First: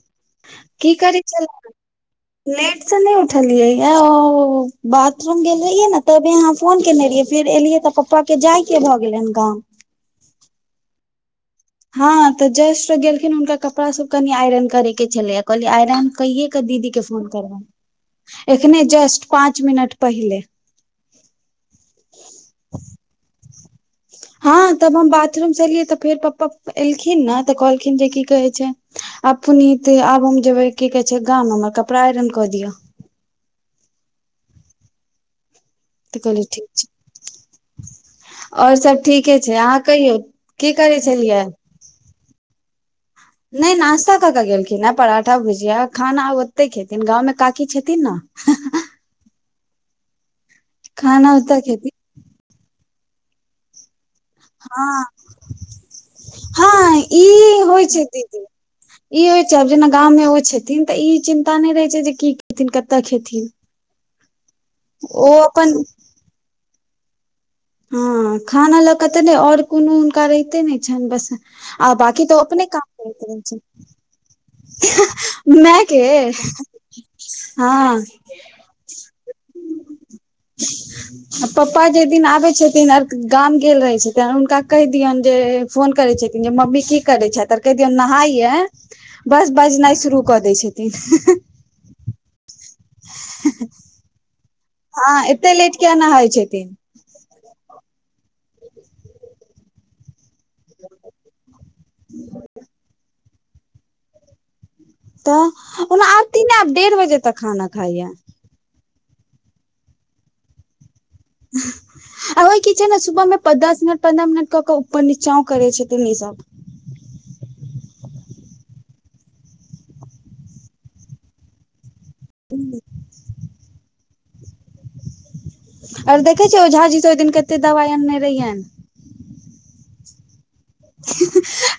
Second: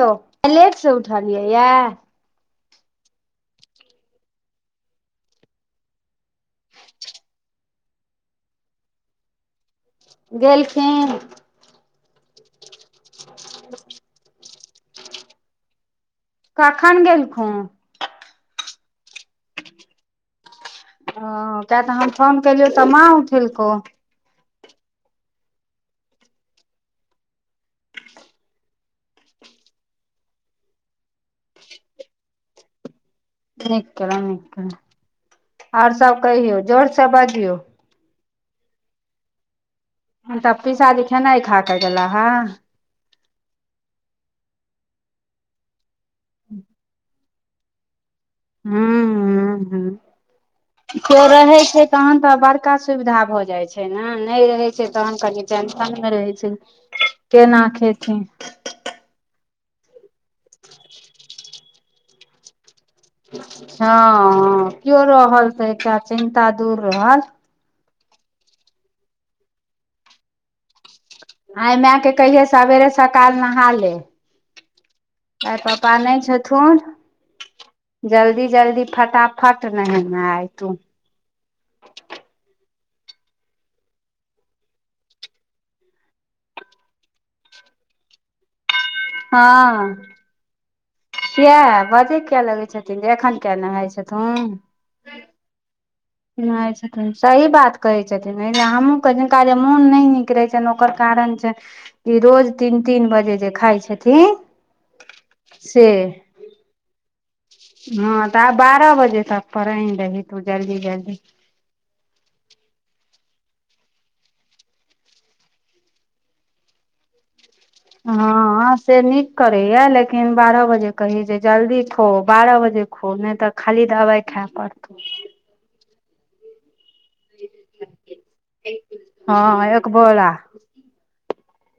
Hello late से की करै उठलियै या छलहुँ लेट से नय उठलियै य बाथरूम गेल रहियै ने तभी अहाँ फोन केने रहियै फेर एलियै तऽ पप्पा के जाय के भऽ गेलैन गाँव गेलखिन हँ तऽ जस्ट गेलखिन हुनका कपड़ा सब कनि आइरन करे के छलैए कहलियै आइरन कहीये के दीदी कखन के फोन गेलखुन ओ करब एखने जस्ट पाँच मिनट पहिले ओ किया तऽ हम फोन केलियौ तऽ मा उठेलको हँ तब हम बाथरूम से एलियै तऽ फेर पप्पा एलखिन ने तऽ कहलखिन जे की कहे छै आब पुनीते आब हम जेबे की कहे छै गाम हमर कपड़ा आइरन कऽ दियअ नीक केलो नीक केलो आर सब कहियौ जोरसँ बाजियौ ओर सभ ठीके छै अहाँ कहियौ तऽ की करै पिसाजी खेनाइ छलियै खा कऽ गेला हे [inaudible] नय नाास्ता कऽ केऽ गेलखिन हे पराठा भुजिया खाना आब ओते खेथिन गाँवमे काकी छेथिन हूँ हूँ हूँ के खाना रहै ओतऽ छै खेथिन तहन तऽ बड़का सुविधा भऽ जाइ छै छै ने नय रहै छै हँ तहन कनी टेंशनमे रहै छै हँ ई केना होइ छै खेथिन दीदी ई होइ छैब जेना गाँं में ओ छथिन तऽ ई चिन्ता नय रहे छै जे की खेथिन कते खेथिन हँ केओ ओ रहल तऽ अपन एकटा चिन्ता दूर रहल हँ खाना लऽक ते ने और कोनो हुनका रहिते ने बस आइ आ मायके बाकी तो कहियै अपने सवेरे काम कर सकाल रहै छै नहा ले आइ मै पापा के नहि छथुन [inaudible] हँ फट नहि [inaudible] ने तू आ पप्पा जे दिन आबै छथिन आर गाम गेल रहै छथिन हुनका कहि दियन जे फोन करै छथिन जे मम्मी की करै छथि आर कहि दियऔ नहाइये बस बजनाइ शुरू कऽ दै छथिन क बजे किया लगै छथिन जे एखन किया नहााय छथुन हँ एते लेट किया न हाय छि छथिन सही बात कहे छथिन हमँनका ल मोन नहि नीक ठीक रहै छ ओकर कारण छै ई रोज तीन तीन बजे जे खााय छथिन तऽ से ओ आयती ने आब डेढ़ बजे तक खाना खाइये हँ तऽ आब बारह बजे तक पर आ दही तू जल्दी जल्दी ह आ ओहि की छै ने सुबह मे दस मिनट पन्द्रह मिनट कऽ के ऊपर नचां कर छथिन ई सब हँ से नीक करैया लेकिन बारह बजे कही जे जल्दी खो बारह बजे खो नहि तऽ खाली दबाइ खा पड़त और देखे छियै ओऔझा जी से ओहि दिन कते दवाई आनने रहियै हँ एकबोरा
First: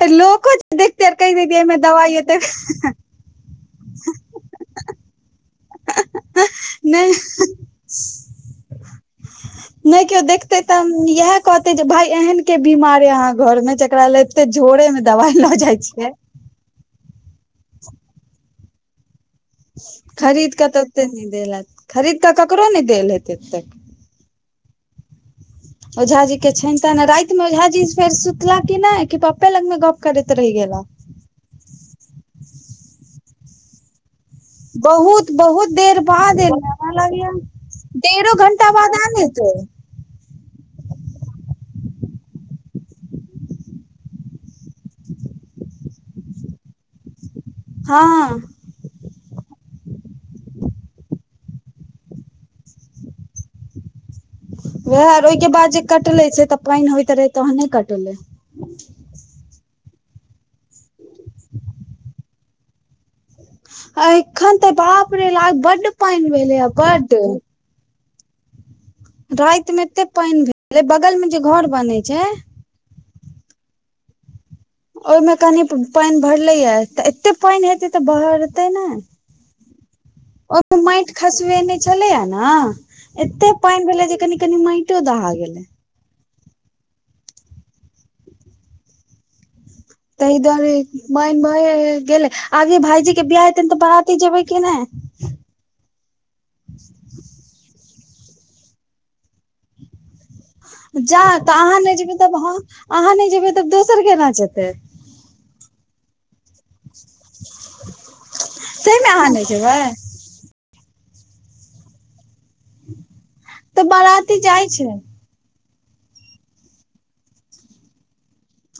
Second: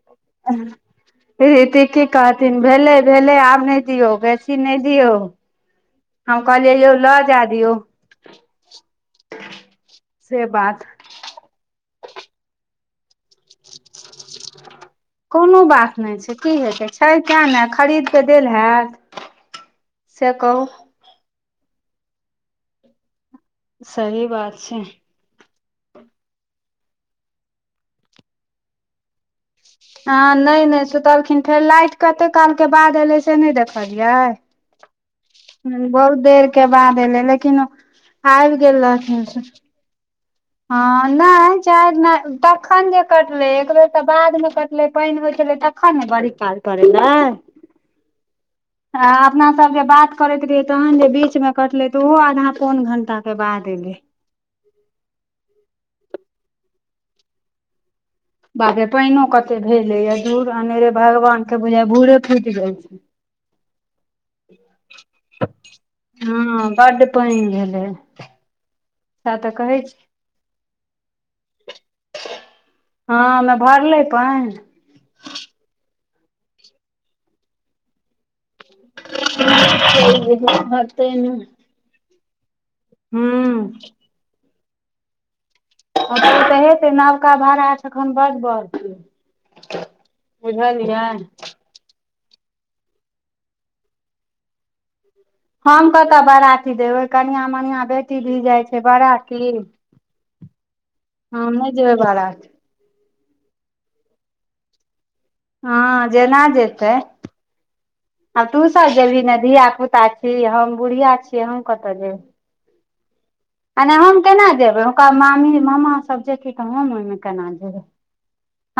लोको देखतेर कहि दियमे दबाइ हो तै े आब नहि दियौ बेैसी नहि दियौ हम कहलियै यौ नहि लऽ जाय दियौ नहि केओ से देखतै तऽ बात इएह कहते जे भाय एहन के बीमार अहाँ घर मे जेकरा लैल एते झोरे में दवाइ लऽ कोनो जाइ बात छियैक नहि छै की हेतै छै तै ने खरीद क देल होैत खरीद कऽ तऽ ओते नहि देल हत खरीद कऽ ककरो नहि देल हेत एतेक सही बात छै ओझा जी के छनि त ने राति मे ओझ जी फेर सुतला की नहि कि पा हँ नहि नहि सुतलखिन फेर लाइट कते काल के बाद एलै से नहि देखलियै बहुत बहुत देर बहुत बाद एल के बाद एलै लेकिन डेढ़ो आबि घं्टा गेल बाद आयल रहथिन हेतै हँ नहि चाय नहि तखन जे कटलै एक बेर तऽ बादमे कटलै पानि होइत छलै तखन कर ने बड़ी काल पर अयलैय हँ हँ आ अपना सब जे बात करैत रहिए तहन जे बीच मे कटले त ओहो आधा पौन घंटा तकर बाद एलै वएह ओहिके बाद जे कटले से तऽ पानि होइत रहै तन नहि कटले बापे पानि कते भेलै या झूर अनेरे भगवान के बुझााय भूरे फूटि जाइ छै आ एखन तऽ बापरे ल बड्ड पानि भेलै हँ ह बड्ड पानि भेलै सएह तऽ राति कहै मे छी एते पानि भेल बगल मे जे घर बनैत छै हँ हमे भरले पाईन ओहिमे कनि पानि भरलैए तऽ एते पानि हेतै तऽ भरतै ने [inaudible] माइट नहि खसलय ने छलियया ने एते हूँ पानि भेलै जे कनी कनी माटो दहा गेलै तऽ हेतै नबका भाड़ाखन बड बढ़तै तऽार बुझलियै मन म गेले अभी भाईजी के बिआाह हेत ने तऽ बरातीे जेबै कि नहि हम कतऽ बराती देबै कनआ मनििया बेटी धि जाइ छै बराती जा तऽ अहाँ नहि जेबै तब अहाँ नहि जेबै तब दोसर केना जेते। हँ जेना जेतै आब तू सभ सहीमे जेबही अहाँ ने नहि जेबै धियापुता जी हम बुढ़िया छियै हम कतऽ जेब ह। आने हम केना जेबै ओरा मामी मामा सभ जेथि तऽ हम ओहि मे केना जेबै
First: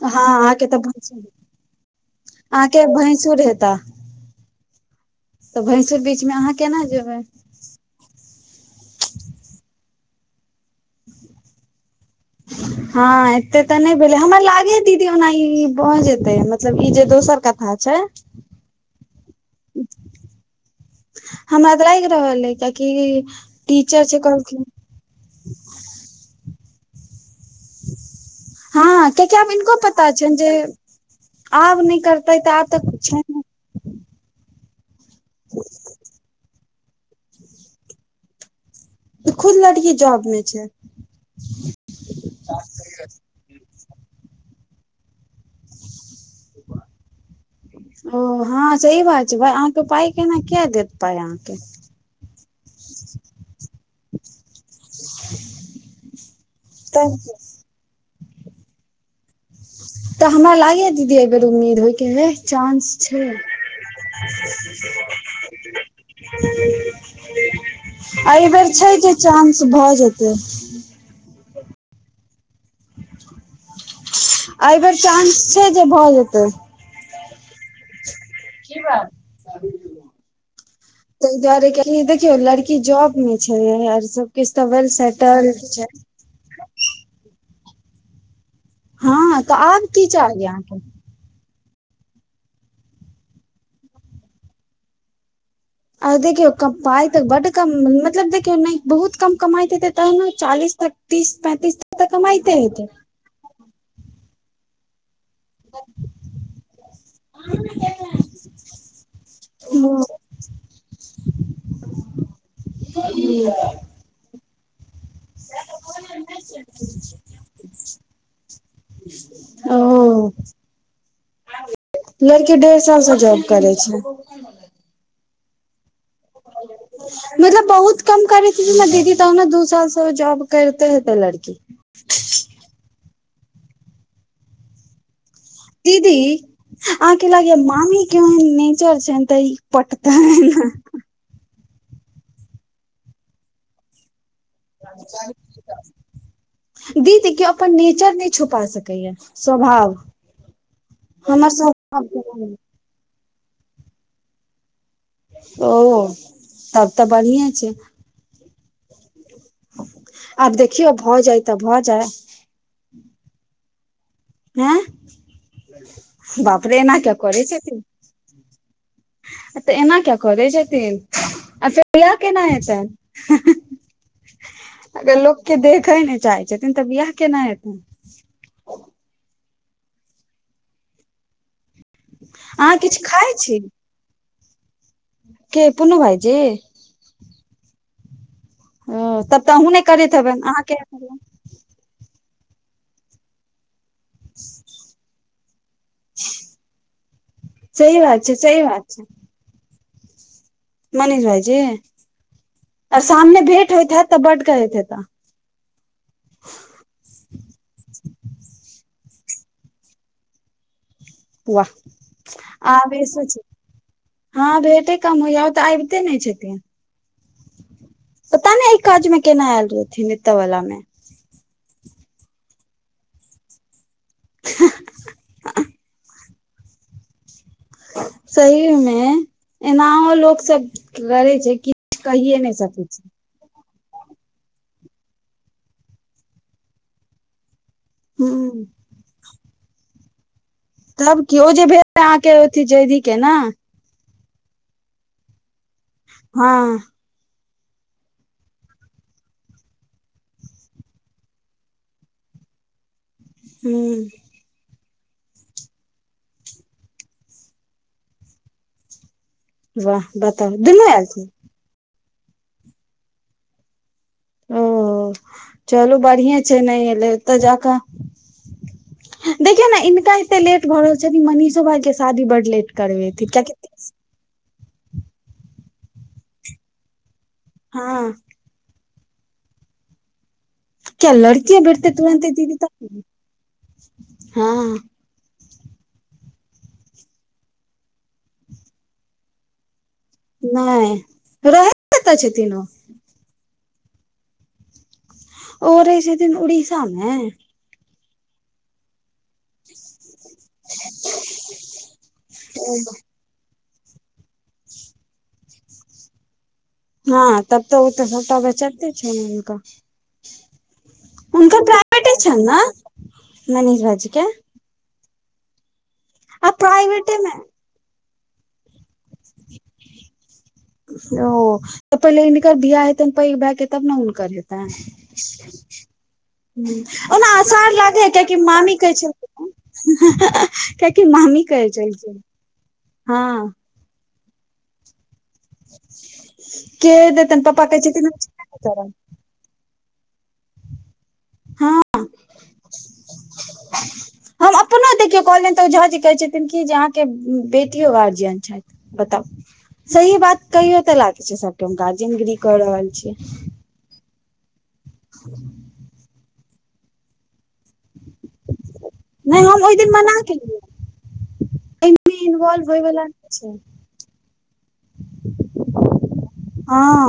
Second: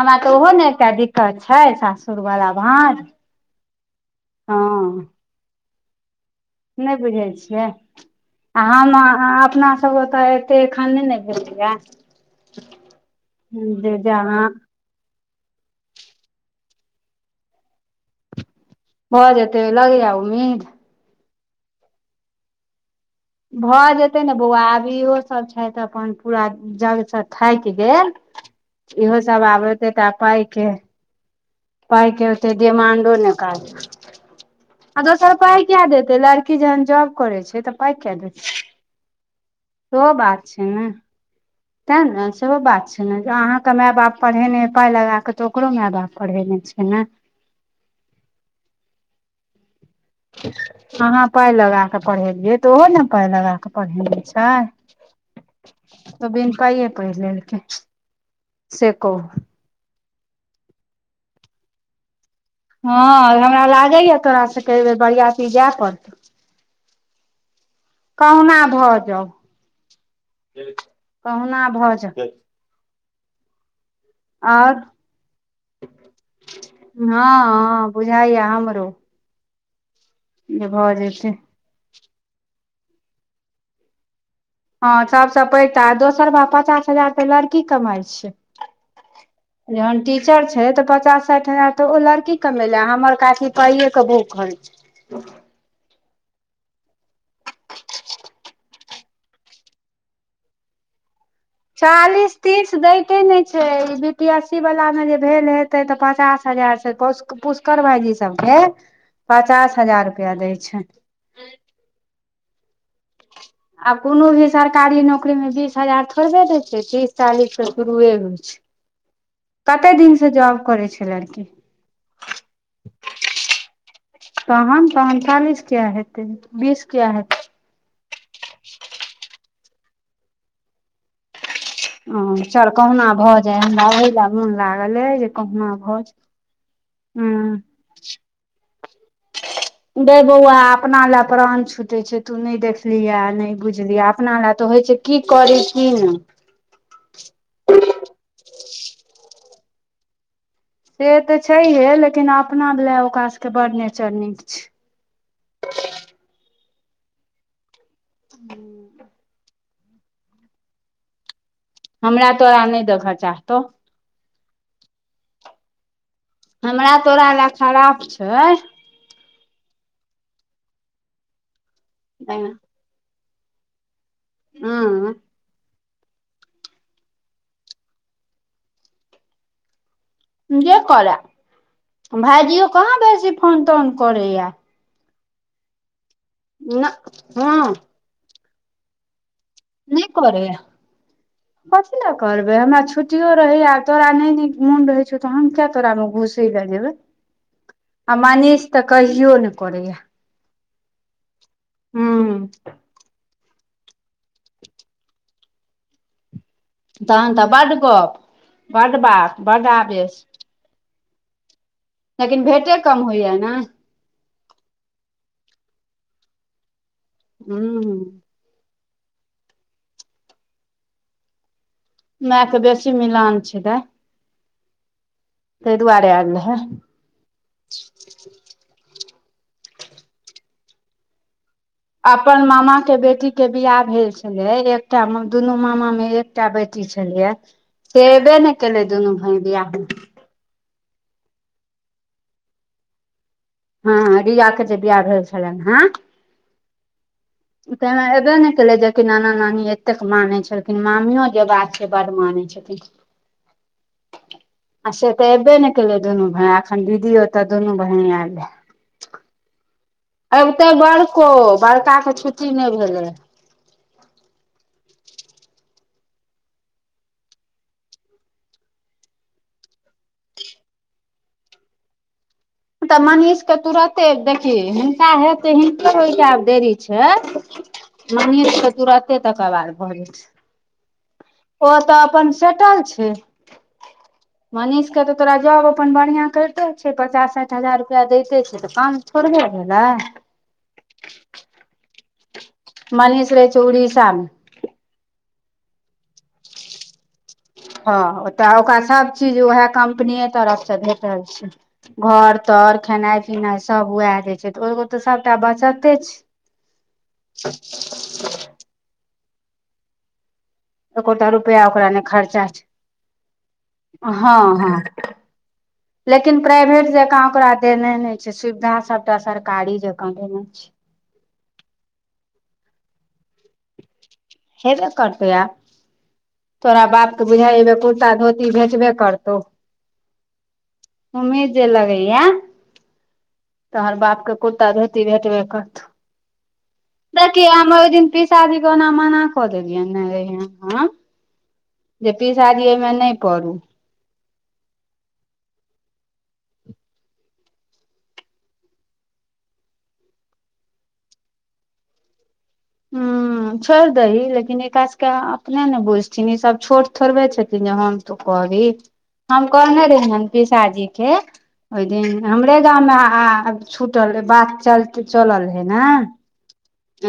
हमरा तऽ ओहो अहाँके ने एकटा भैंसुर दिक्कत छै सासुरवला अहाँके भाज भैंसुर हेता ह तऽ भैसुर बीचमे अहाँ केना नहि जेबै बुझै छियै। हम अपना सभके तऽ एते एखने नहि भेलैय ह एते तऽ नहि भेलोल हमर जहाँ लागे दीदी ओना ई भऽ जेतै मतलब ई जे दोसर कथा छै। भऽ जेतै लग ज उम्मीद हमरा तऽ लागि रहल है कियकि। भऽ जेतै ने बौआ आब इहो सभ छै अपन पूरा जग से थाकि गेल हँ इहो कियाकि आब सभ हिनको आबते पता टा छनि पाई जे के आब नहि पइके करतै होतै तऽ आब तऽ डमान्डो छै नहि कह आ दसरा पाई कऽ देतै लड़की कि जहन जॉब करै छै तऽ पाई कऽ दै छै खुद लड़की ओ जॉब मे बात छै ने ते ने सेहो बात छै ने अहाँकेँ माय बाप पढ़ेने पाई लगा कऽ ओकरो माय बाप पढ़ेने छै ने ओ हँ सही बात छै भाय अहाँकेँ पाई केना किया देत पाय अहाँ पाइ अहाँकेँ लगा पढ़ेलियै तऽ ओहो ने पाय लगा के पढ़ेने छै तऽ बिन पाई पढ़ि तऽ लेलक सखू। तऽ हमरा लागे हा दीदी एक बेर उमीद होई के है ह हमरा लागैएा तोरास सेके बेर बरियती जाय पड़तौ आहि कहुना बेर छै भऽ जे जाउ चानस भऽ जेतै कहूना भऽ जे आओर एहि बेर चानस छै जे भऽ जेतै ह बुझाइया जे भऽ त जेतै [unintelligible] देखियौ लड़की जॉब मे छै आर सभ हँ सभसँ पैघ ता दोसर भा पचास हजार तऽ लड़की कमाई छै हँ तऽ आब जहन की चाही टीचर छै अहाँके तऽ पचास साठि हजार। तऽ ओ लड़की कऽ मेले हमर काथी पाइए के भुख ख छै आ देखियौ कम पाई तऽ बड़ कम मतलब देखियौ नहि बहुत कम कमाई देतै तह ने चालीस तक तीस पेतीस तऽ चालीस कमाइते तीस हतै दैते छै बी पी एस सी वाला मे ज भेल हेतै तऽ पचास हजार से पुष्कर भायजी सभके पचास हजार रुपआ दै छै। ह [unintelligible] आब कोनो भी सरकारी नौकरी। नौकरी मे बीस हजार थोड़बे दै छै तीस चालीस तऽ शुरुए होइ छै ह। कते दिन से जॉब करै छै लड़की। लड़की डेढ़ साल से जॉब करे छै तहन तहन [unintelligible] बीस किया हेतै [inaudible] मतलब बहुत कम करै छै न जेना दीदी तहनो दू साल से जॉब करिते हेतै लड़की ह चल कहुना भऽ जाय हमरा ओहि लऽ मोन लागल हे जे कहुना भऽ दीदी जाय आके लागै हूँ मामी केन नेचर छै त ई गै पटतनि बौआ अपना लए प्राण छुटे छै तू नै देखलियहे नै बुझलियह अपना लए तऽ होइ छै की करै की ने दीदी केँ अपन नेचर नै छुपा सकैए स्वभाव से तऽ हमर छैहे स्वभाव लेकिन केहन अपना लए ओकरा सभ केँ बड़ नेचर नीक छै अछि ओ [inaudible] तब तऽ बढ़िए छै [unintelligible] आब देखिय भऽ जाइ तऽ भऽ जाय हमरा तोरा नै देख चाहतौ आँ हमरा तोरा लए खराब छै तऽ एना किया करै छथिन आ फेह [unintelligible] केना हेतैन [inaudible] हूं अगर लोक केँ देखय नै चाहै छथिन तऽ बिआह केना हेतै जे करै [inaudible] भाईजियो अहाँ कहाँ किछु खाइ बेसी फोन तोन करैया केँ पूनू भाईजी ना हँ हु तब तऽ अहूँ नै नहि करैत हेबैन करैया अहाँ [unintelligible] कथी लऽ करबै हमरा छुट्टियो रहै आ तोरा नै नीक मोन रहै छै तहन किया तोरा में घुसे लऽ जेबे सही आ बात छै सही मनीष बात तऽ छै कहियो नै करैय मनीष भाईजी हूऽ आ सामने भेट होइ हैथ तऽ बढ़ कहैत हैता तहन तऽ बड गप बड बात बड आवेश वाह लेकिन [inaudible] भेटे कम आबेस होइया छै ने हँ भेंटे कम होइया ओ तऽ आबिते नै छथिन [unintelligible] पता नै यै काज में केना ऐल रहथिन ऐत वला में मै केँ बेसी मिलान छै दैय [unintelligible] तैय दुआरे ऐल रहै सही में एनाहो लोक सब लड़ै छै कि अपन मामा केँ बेटी केँ बियाह भेल छलैय एकटा म दुनू मामा म एकटा बेटी छलैय से ऐबै नै हूँ केलै दुनू भाय बियाह म तब की ओ जे भेल रहे अहाँकेँ अथी जैधी केँ न हँ रीया केँ जे बियाह भेल छलैन हँ हँ [inaudible] तैना एबे न केले जेकि नाना नानी एतेक माने छलखिन मामियो जे बात छै बड माने छल [unintelligible] हूँ आ से तऽ ऐबे ने केले दुनू भै अखन दीदी ओतऽ दुनू बहिन आयले वाह बताउ अबिते दुनू आयल छै बड़को बड़का के छुट्टी नै भेलै ओ चलू बरहीए छै नै एलै ओतऽ जाकऽ देखियौ ने इनका एते लेट भऽ रहल छथिन मनीषो भाई के शादी बड लेट तऽ करबेथिन कियाकि मनीषके तुरते देखही हिनका हेतै हिनके होइके आब देरी छै हँ मनिष के तुरते तकरबार भऽ जेतै किया लड़कीये ओ भेटतै तऽ अपन तुरन्ते दीदी सेटल तऽ छै हँ मनीष के तऽ तोरा जॉब अपन बढ़िआँ कैरते छै पचास सैठ हजार रुपैआ दैते छै तऽ काम थोड़बे भेलै नै रहै कत छथीन ओ मनीष रहै छै उड़ीसमे ओ रहै छथीन उड़ीसामे हँ ओतऽ ओकरा सभ चीज उएह कम्पनीय तरफ से भेट छै घर तर खेनाइ पीनै सब वएह दै छै तऽ ओगो तऽ सबटा बचते छै हँ तब तऽ ओ तऽ सबटा बेचतते छै न हुनका एकोटा हुनकर रुपैआ ओकरा ने प्राइवेटे खर्चा छनि ने मनीष छै भाईजी के हँ हँ लेकिन आ प्राइवेट प्राइवेटे जकाँ मे ओकरा देने नै छै सुविधा सबटा सरकारी जकाँ देने छै ओ तऽ पहिले हिनकर भिआह हेतै पै भै के तब ने कर हेतै हेबे करतै आब तोरा बाप के ओना बुझाइ आसार एबे लागे है कुर्ता कियाकि धोती मामी भेटबे कहै करतौ छलखीन ह कियाकि मामी उम्मीद जे कहै लगैया छेलखीन हँ तोहर बापके कुर्ता धोती भेटबै के देतनि तौ पप्पा हम कहै ओहि छथिन दिन पीसा जी के ओना करब मना क देने [unintelligible] हऽ हँ जे पीसादी ओमे नै करु हम अपनो देखियो कहलियैन तो ओ झा जी कहे छथिन की जे अहाँ के बेटियो गार्जियन छैथ बताउ सही बात कहियो तऽ लागै छै सबके हम गार्जियनगिरी क रहल छियै छोइर दही लेकिन एकरा सबके अपने ने बुझथिन ई सब छोट थोड़बे छथिन जे हम तू कहबी नहि हम ओहि कहने दिन मना रहीहेन केलियै पिसाजीे के ओय एहिमे दिन हमरे इन्वॉल्व होयवला नहि छै गामवमे छुटल रहे बात चलते चलल रहे ने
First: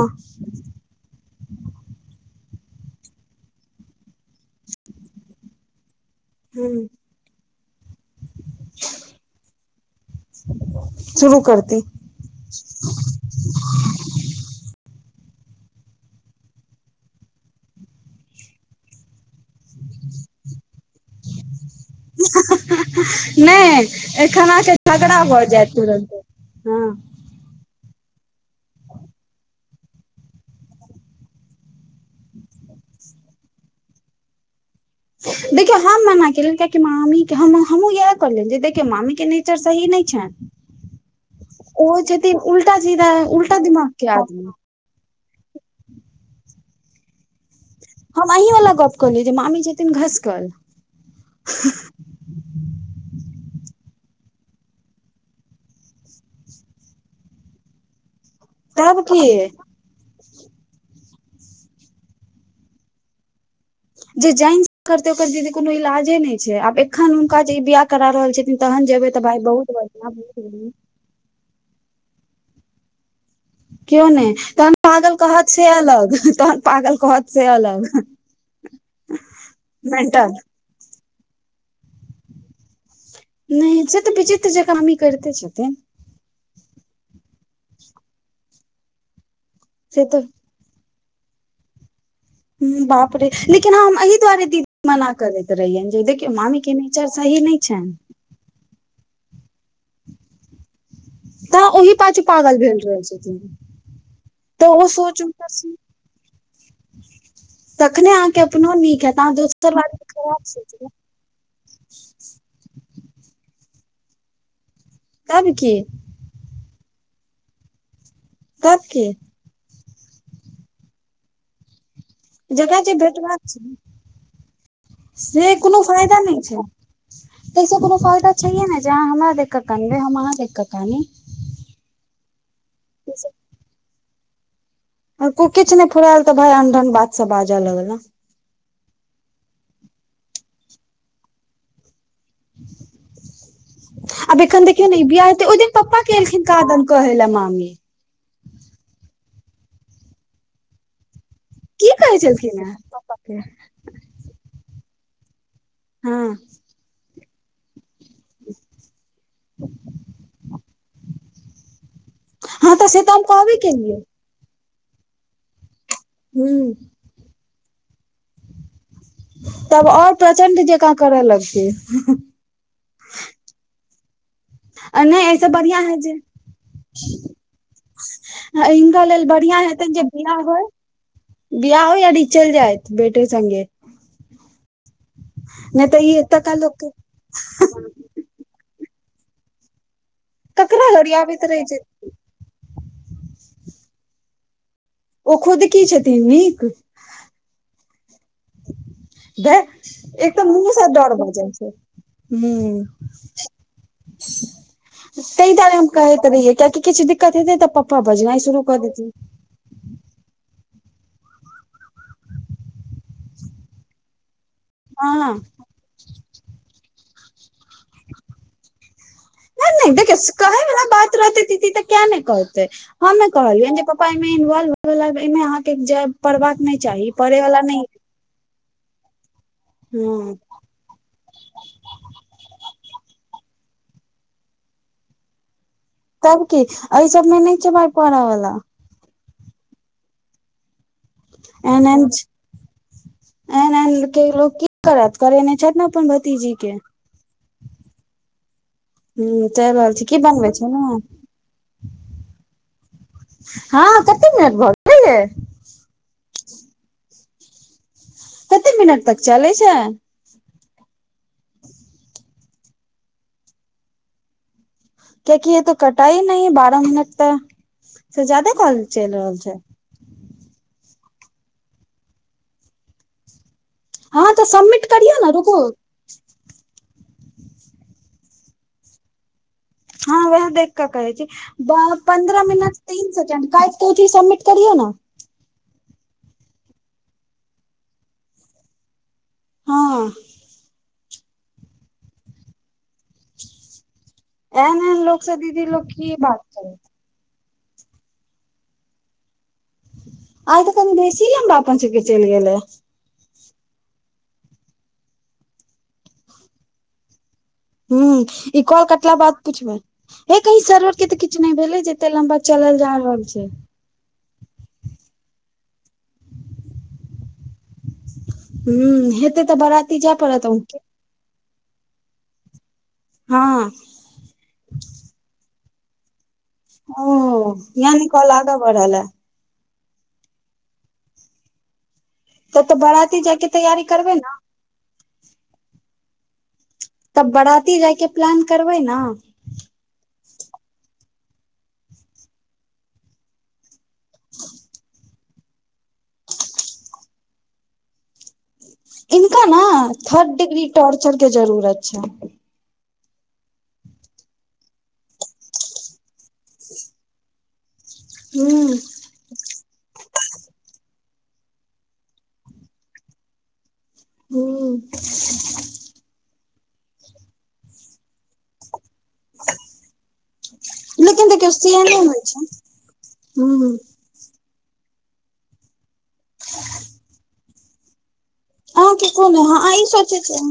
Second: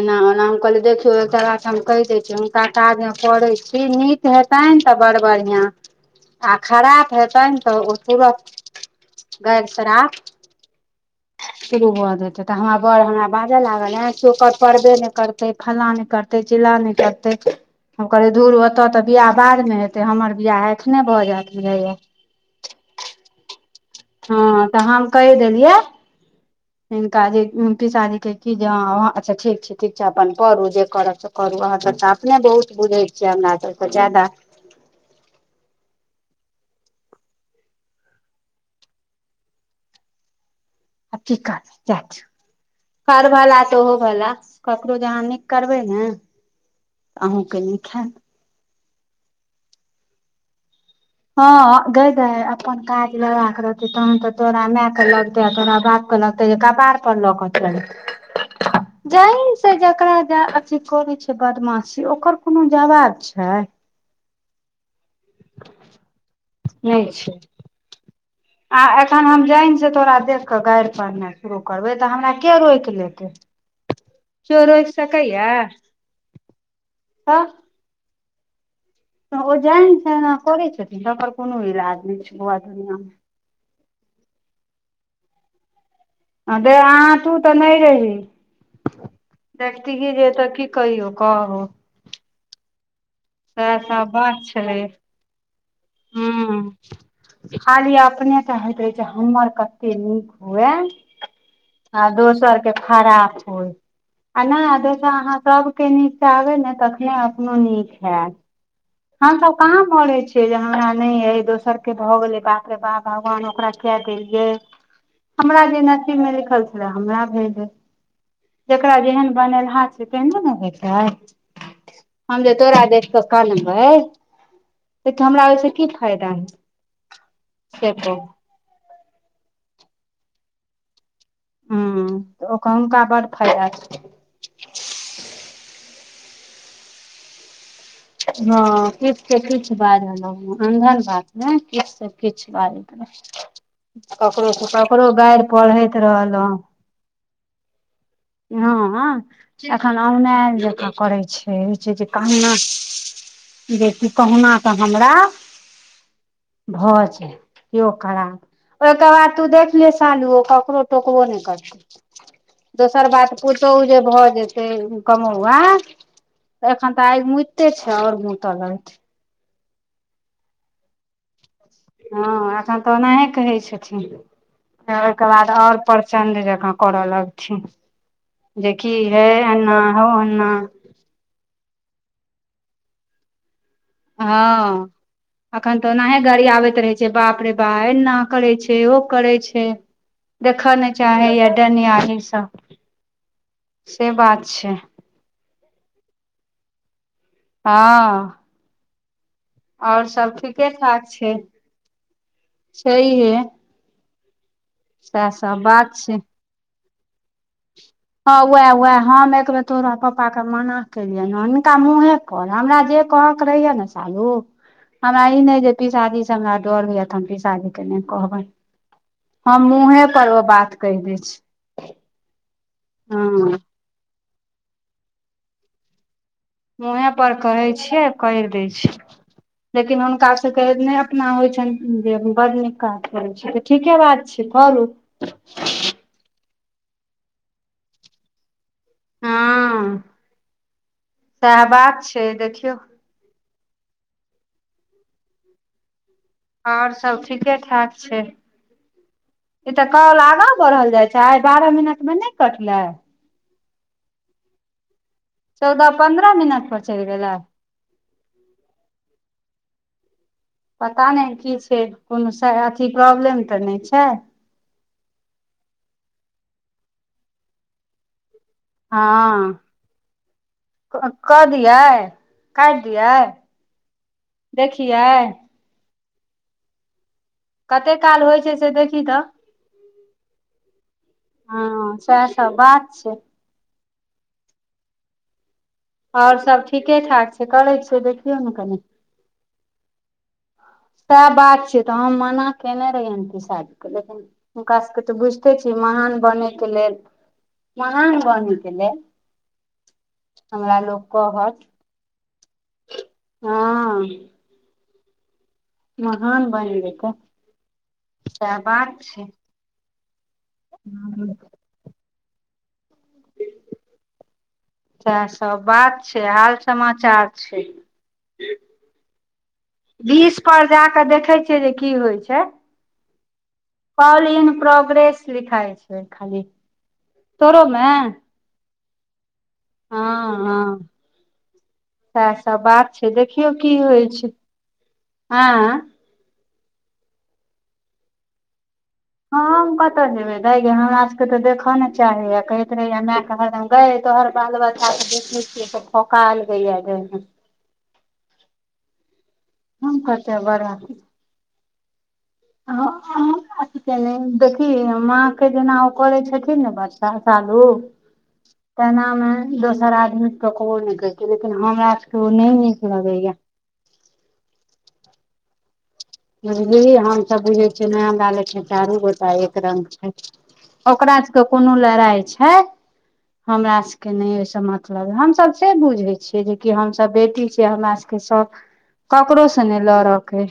एना ओना हम कहलीयै देखियो एकता बात हम कैसे दै छी हुनका काजमे परै छी नीक हेतैन‌ तऽ बड़ बढ़िआँ आ ह खराब हेतैन तऽ ओ तुरत गैर शराब शुरू हो जेत तऽ हमरा बड़ हमरा बाज लागल ह कि ओकर पबे नै करतै फल्ला नै करते चिल्ला नै करतै हम कहले धूर ओते तऽ बियाह बाद मे हेते हमर बियाह एखने भ जेएत बुझाया य नै एखन हँ अहा के तऽ हम झगड़ा भऽ जायत तुरन्ते हँ पिताजी पिसाजी के की जौ हँ हँ अच्छा ठीक छै ठीक छै अपन परू जे करब से करू अहाँसभ तऽ अपने बहुत बुझै छियै हमरा सभस ज्यादा देखियौ हम मना केलिय कियाकि मामी हमू इएह कहलियनि जे देखियौ मामी के नेचर सही नै छैन आब की करबै ओ जाए दियौ छथिन उल्टा सीधा कर उल्टा भला तऽ दिमाग ओहो के भला आदमी ककरो जे अहाँ नीक करबै ने त अहूँके नीक हेएत अही वला गप कहलीयै जे मामी छेतीन घसकल हँ गे माय अपन काज लग के रहते तहन तऽ तोरा मै के लगत तोरा ब लगते कपार पर लोक च [unintelligible] की जाई जेकरा जे अथी करे छै बदमाशी ओकर कोनो जवाब छै। जे जैन ओ ते ओकर दीदी कोनो इलाजे नहि छै आब नहि एखन छै हुनका जे ई बियाह करा रहल छथिन आ तहन जेबै तऽ एखन भाय हम बहुत जानि से बढ़िआँ तोरा देख बहुत कऽ बढ़िआँ गारि पढ़नाइ शुरू करबै तऽ हमरा के रोकि लेत केओ नहि तहन पागल कहत से अलग तहन पागल कहत से अलग। [inaudible] आ जान छै मेंटल करै छथिन तकर कोनो इलाज नहि छै बआ दुनिया मे नहि से तऽ विजी तऽ जे कामी करते छैते दे अह तू तऽ नहि री देखती जे तऽ कि कहि कह बाप रे लेकिन हम सब एहि बात दुआरे छलै दीदी मना करैत रहियै देखियौ मामी हूँ के नेचर सही नहि छैन चाहैत रहै जे हमर कते नीक हु ए तऽ ओहि आ पाछू पागल दोसर के भेल रहै खराब छथिन होय आ तऽ नहि ओ जैस सोच अहाँ सभ के नच से आबे ने तखने अपनो नीक नै अहाँ के अपना नीक हैत अहाँ हम सभ दोसर कहाम बारे मे पे खराब छियै सोचबै हमरा नहि य दोसर के भऽ गेलै बाप रे बाह भगवान ओकरा कऽ देलियै तब हमरा की जेना तब लकरा की जे [unintelligible] ने होत हम जे जकरा तोरा देख कऽ भेटबाक कान छै हमरा से ओहिस कोनो कि फायदा है से छाइए ने जे अहाँ हमरा देख कऽ कनबै हम अहाँ देख कऽ कान हू तऽ ओकर हुनका बड़ फायदा छै आ किछु नहि फराल तऽ भाय अनढन बात से बाजऽ लगलऽ ह किछु से किछु बाजल अहन बात ने किछु से किछ बारत नहि। आब ककरो एखन सँ देखियौ ने ई ककरो बियाह गारि हेतै ओहि दिन पढ़ैत पप्पा के एलखिन कादन कहै लए मामी रहलहुँ ह एखन औनाल जकाँ करै छै हो छै जे कहना [unintelligible] े जे कि कहुना कऽ हमरा। हू भऽ जे के खराब ओहि के बाद तू देखले सालु ककरो टोकबो नहि करतौ। हँ तऽ से दोसर तऽ हम बात कहबे पुतो केलियै जे भऽ जेतै। कमौआ तऽ हूँ एखन तऽ आग मुे छै आओर मुतलत तब आओर प्रचंड जकाँ करय लगतै हँ तऽ ओना हे कहै छथिन आ ओहिके नहि एहिसँ बाद ओर बढ़िआँ हइ जे प्रचंड जकाँ करऽ लगथिन जेकि हिनका लेल हे बढ़िया एना हेतनि जे हौ बिआह ओना होय बिआ हो आ डीचल जाय बेटे सगे ह अखन नहि तऽ ई ओनाहे गाड़ी एतुका लोक आबैत के रहे छै बाप रे बाह न करै छै ओ करै छै देखऽ ककरा ने लरियाबैत चाहैय रहै छै डाइनयाही सब से बात छै ओ खुद की छथिन नीक हँ भ आओर सब एक तऽ ठीके मुह सा ठाक डर भ जाइ छै हु छैहे सएह ता सब दुआरे हम बात छै कहैत रहियै कियकि किछु द दिक्कत हेतै तऽ पप्पा हँ भजनाइ शुरू उएह कऽ उएह देतिन हम एक बेर तोरा पप्पा के मना केलियनि हुनका मुँहे कर हमरा जे कहके रहैया ने सालू हमरा हँ ई नहि जे पसादी से हमरा डर होय त हम पीसादी के नहि कहबै नहि नहि देख कह वला बात छी रहते दीदी त हम नई हँ कहिय जे ऐमे इन्वॉल्व होइ बाला ऐ मे जैक पर्वक नहि चाही पढ़ैवला नहि कर दै छै लेकिन हुनका हँ स नहि अपना होइ छनि जे बड़ नीक काज करैत छै तऽ ठीके बात छै करू तब की एहि सब मे नहि छै भाइ पोराा वालला हँ सएह बात छै देखियौ एन ऐन ककरो लोक की करत करै नहि छथि ने अपन भतीजी के आओर सब ठीके ठाक छै ह चलि ई तऽ रहल छी की कॉल बनबै आगा छै ने बढ़ल जाइ छै आइ बारह मिनट मे नहि कटले हँ कतेक मिनिट भ चौदह पंन्द्रह मिनट पर चलि गेले कते मिनट तक चलै छै पता नहि की छै कोनो से अथी प्रॉब्लम तऽ नहि छै कियकि ये तो कटाई नह बारह मिनट तऽ से ज्यादे कॉल चलि रहल छै हँ कऽ दियै काटि दियै हँ तऽ सबमिट करियौ देखियै ने रुको कते काल होइ छै से देखी तऽ हँ वह देख कऽ कहै छी हँ सएह पन्द्रह सब मिनट बात तीन छै सेकंड क कोठी सबमिट करिय ने आओर सब ठीके ठाक छै करै छियै देखियौ ने कनि हँ सएह बात छियै तऽ हम मना कने रहियी पिसाजी के लेकिन हुनका एहन एहन सबके तऽ लोक से बुझिते दीदी छीियै लोक की महान बात बने के करे लेल महान बनेै के लेल आ त हमरा कनी लोक बेसी कहत लम्बा अपनन सबके चलि गेलै हँ महान बान [unintelligible] ह ई कल कटला बाद पूछबे हे कह सर्वर केऽ हूँ किछु नहि भेलै जे ते लम्बा चलल जा रहल छै त सब बात छै हाल समाचार छै ह हेते तऽ बरा बीच पर जा कऽ देखै छियै जे की होइ छै हँ कॉल इन प्रोग्रेस लिखइ छै खाली ओ तोरो मे यान कहल आग बढ़ ल हँ हँ सएह सब तब तऽ बात छै बराती जायके देखियौ की तैयारी होइ करबै छै ने ह तब बराती जाय के प्लान करबै न हम कतऽ जेबे दऽ ग हमरा सभके ते देखऽ ने चाही य कहैत रहे मै कह गय तोहर बाल बच्चा के देखने छियै तऽ फठका आल गया गया मे इनका ने हम थर्ड कतऽ डिग्री टोर्चर के जरूत छै आ। के नहि देखी माँ के जेना ओ करै छथिन ने बच्चा सालू हूँ। तेनामे दोसर आदमी के ककरो नहि करै छै लेकिन हमरा सभके ओ नहि नीक लगैएा हू। बुझली हम सभ बुझे छियै नै हमरा ले छै चारू गोटा एक रंग छै ओकरा लेकिन सभके देखियौ कोनो से नहि होइ लड़ाई छै हूं हमरा सभ के नहि ओहिसँ मतलब हमसभ से बुझै छियै जेकि हम सभ बेटी छियै हमरा सके सभ अहाँके कोन करो से नहि लऽर के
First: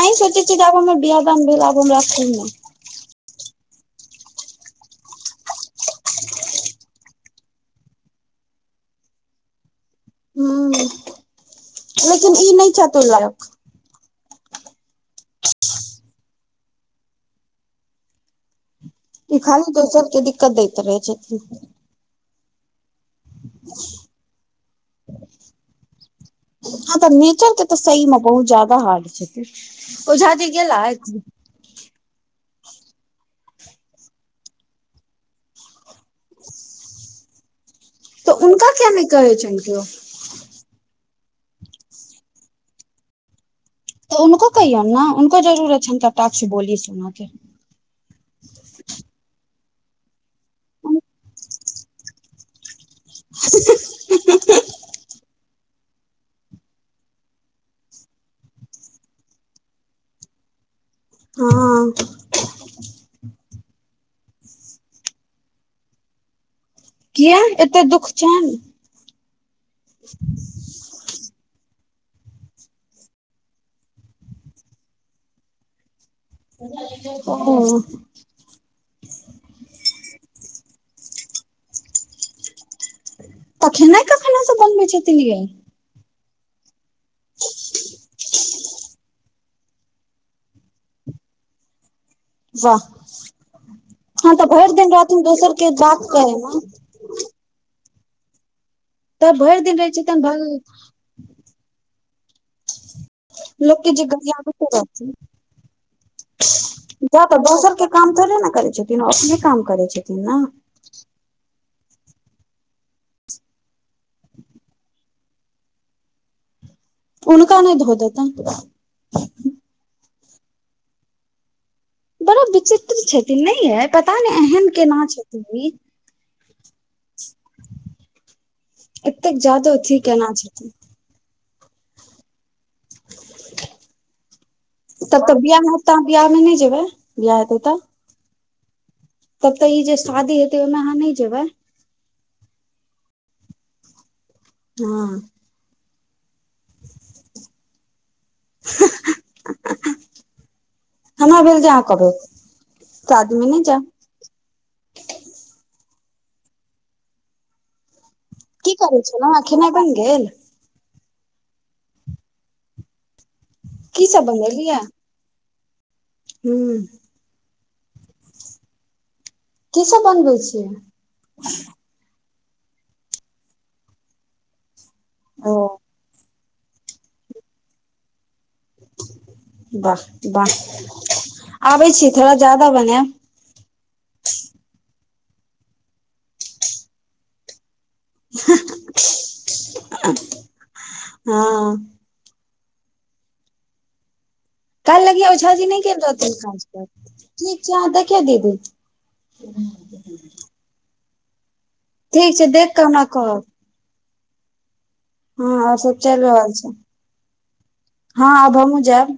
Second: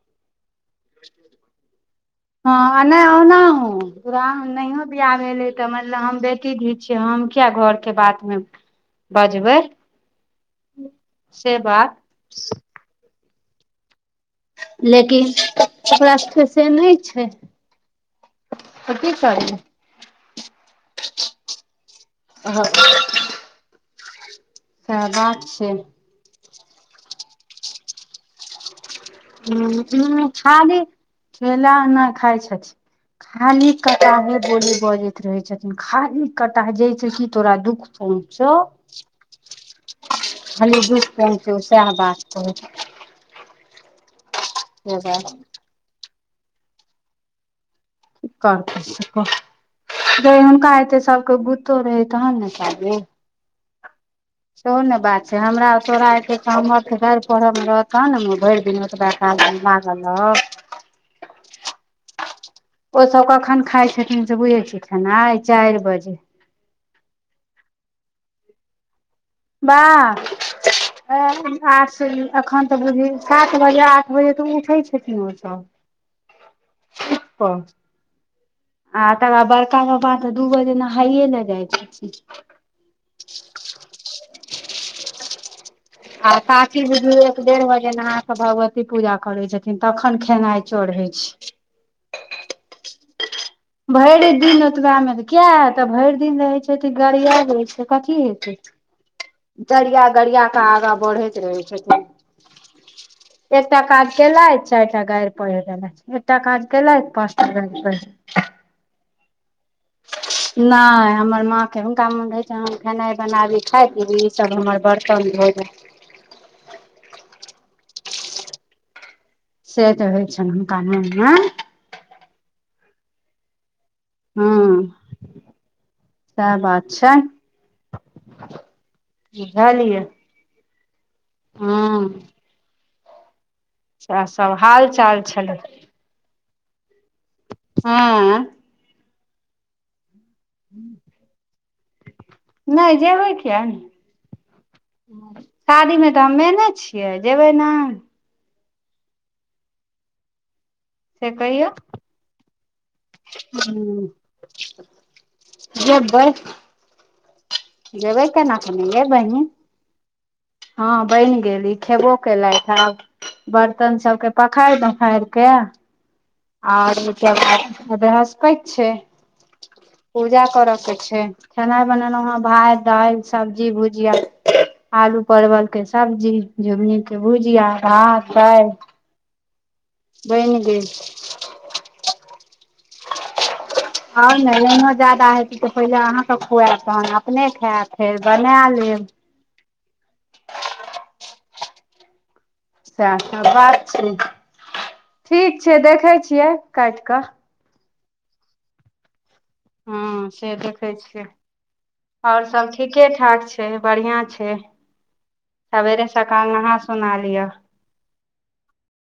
अइ सोची छै जेब बिआ दाम बिलब हम रख ने नहिना पूरा नहियो बियाह भेलै तऽ मत हम बेटी छी हम किया घर के बात मे बजबै हूं से बात। लेकिन ई नहि छै तुल। लेकिन परस से नहि छै तऽ की ई करबै खाली तो सभके दिक्कत दैत रहे छै ओ। ब। सेहा बात छै ह तऽ नेचर के तऽ सही मे बहुत जादा हार छै ओझा जे गेला बेला नहि खाय छथि खाली कटाहे बोली बजैत रहै छथिन खाली कटा जैस कि तोरा दुख तऽ उनका किया नै कयोजन के ओ हल बुस कोन छै किया बात कह तऽ हुनको कहियौन ने बात हुनको जरूर छनि कटाक्ष बोली सुोन क कि करतै हुनका एते सभके बुो रहै तहन ने चे ह [unintelligible] तो ने बात छै हमरा तोरा एर पढ़ब मे रहतह ने भरि दिन ओतब आ मागल [unintelligible] ह ओ सभ कखन खाई छथिन से बुझै छिय खेना आ चारि बजे। किया एते दुख छौई ने वाह। आठ एखन तऽ बुझ सात बजे आठ बजे त उठै छथिन ओ सभ हू आ तकर बाद बड़काेाबा तऽ दूगो दना हाइए लऽ जाई छै तखने खाना सभ बनबै छै तन यै आ साती बुज एक डढ़ वजे नास भगत शती पूजा करै छथिन तखन खेनाई चढ़ होई छै वाह। भरि हँ तऽ दिन भरि ओतबामे रातिमे तऽ किया दोसर के तऽ बात भरि कहे दिन मे रहै छै तऽ ई गड़िया जाै छै कथी होेतै तऽ भरि दिन रहै छै गरिया तहन गरिया कऽ भरि आगाँ बढ़ैत रहै छथिन एकटा लोकके जे काज केलथि गरीयाबैते चारिटा रहथिन गारि पढ़ि देलथि एकटा काज केलथि जा तऽ पाँचटा दोसर गारि पढ़ि [unintelligible] ने नय हमर माँ हुनका मोन रहै छै खेनाइ बनाबै बनाबी खाई पिबी ई सब हमर बर्तन धोइ दै उनका नय धो देतैन से तऽ होइ छैन हुनका मोन मे बड़ा विचित्र छथिन नय ये पता नइ एहन केना छथिन सैह बात छै एतेक जादा अथि बुझलियै केना छथि हँ [inaudible] सैह सब हाल चाल तब छलै तऽ अछि बियह मे नय जेबै बिआह हेतै तऽ हँ तब तऽ ई जे शादी हेतै ओहिमे अहाँ नय जेबै नय जेबै किया हँ नय शादीमे तऽ हम मेने छियै जेबै नइ से हम भेलर ज करब हु जबर जेबै केना क की करै नय छलहुँ बहिन अहाँ खेनाइ बनि गेल हँ बैन गेली खेबो केलैथ आब बर्तन की सब सबके बनेलियै पखाइर पखाइर क हूँ आओर ओ आय बृहस्पति छैय की सब बनबै पूजा छियै करऽ के छैय खेना बनेलहु ह भात दालि सब्जी भुजिया आलू ओ परवल के सब्जी झुगनी के भुजिया ह बस वाह आबै छये थोड़ा जादा बनैब आउ न नहियो जादा हेतै तऽ पहिले अहाँ क खुऐब तहन अपने खैब फेर बना लेब हँ सैह सब बात छी काल्हि लगिय ओझाजी नहि गेल रहथिन काज पर काटि कऽ ठीक छैहाँ देखियौ दीदी हँ से देखै छियै ठीक आओर छै सब देख कऽ हमरा कहब ठीकेठाक छैय। से बढ़िया छैय हँ आओर सब सबेरे चलि रहल सकाल छै नहा सुना लियअ हँ आब हमहु जैब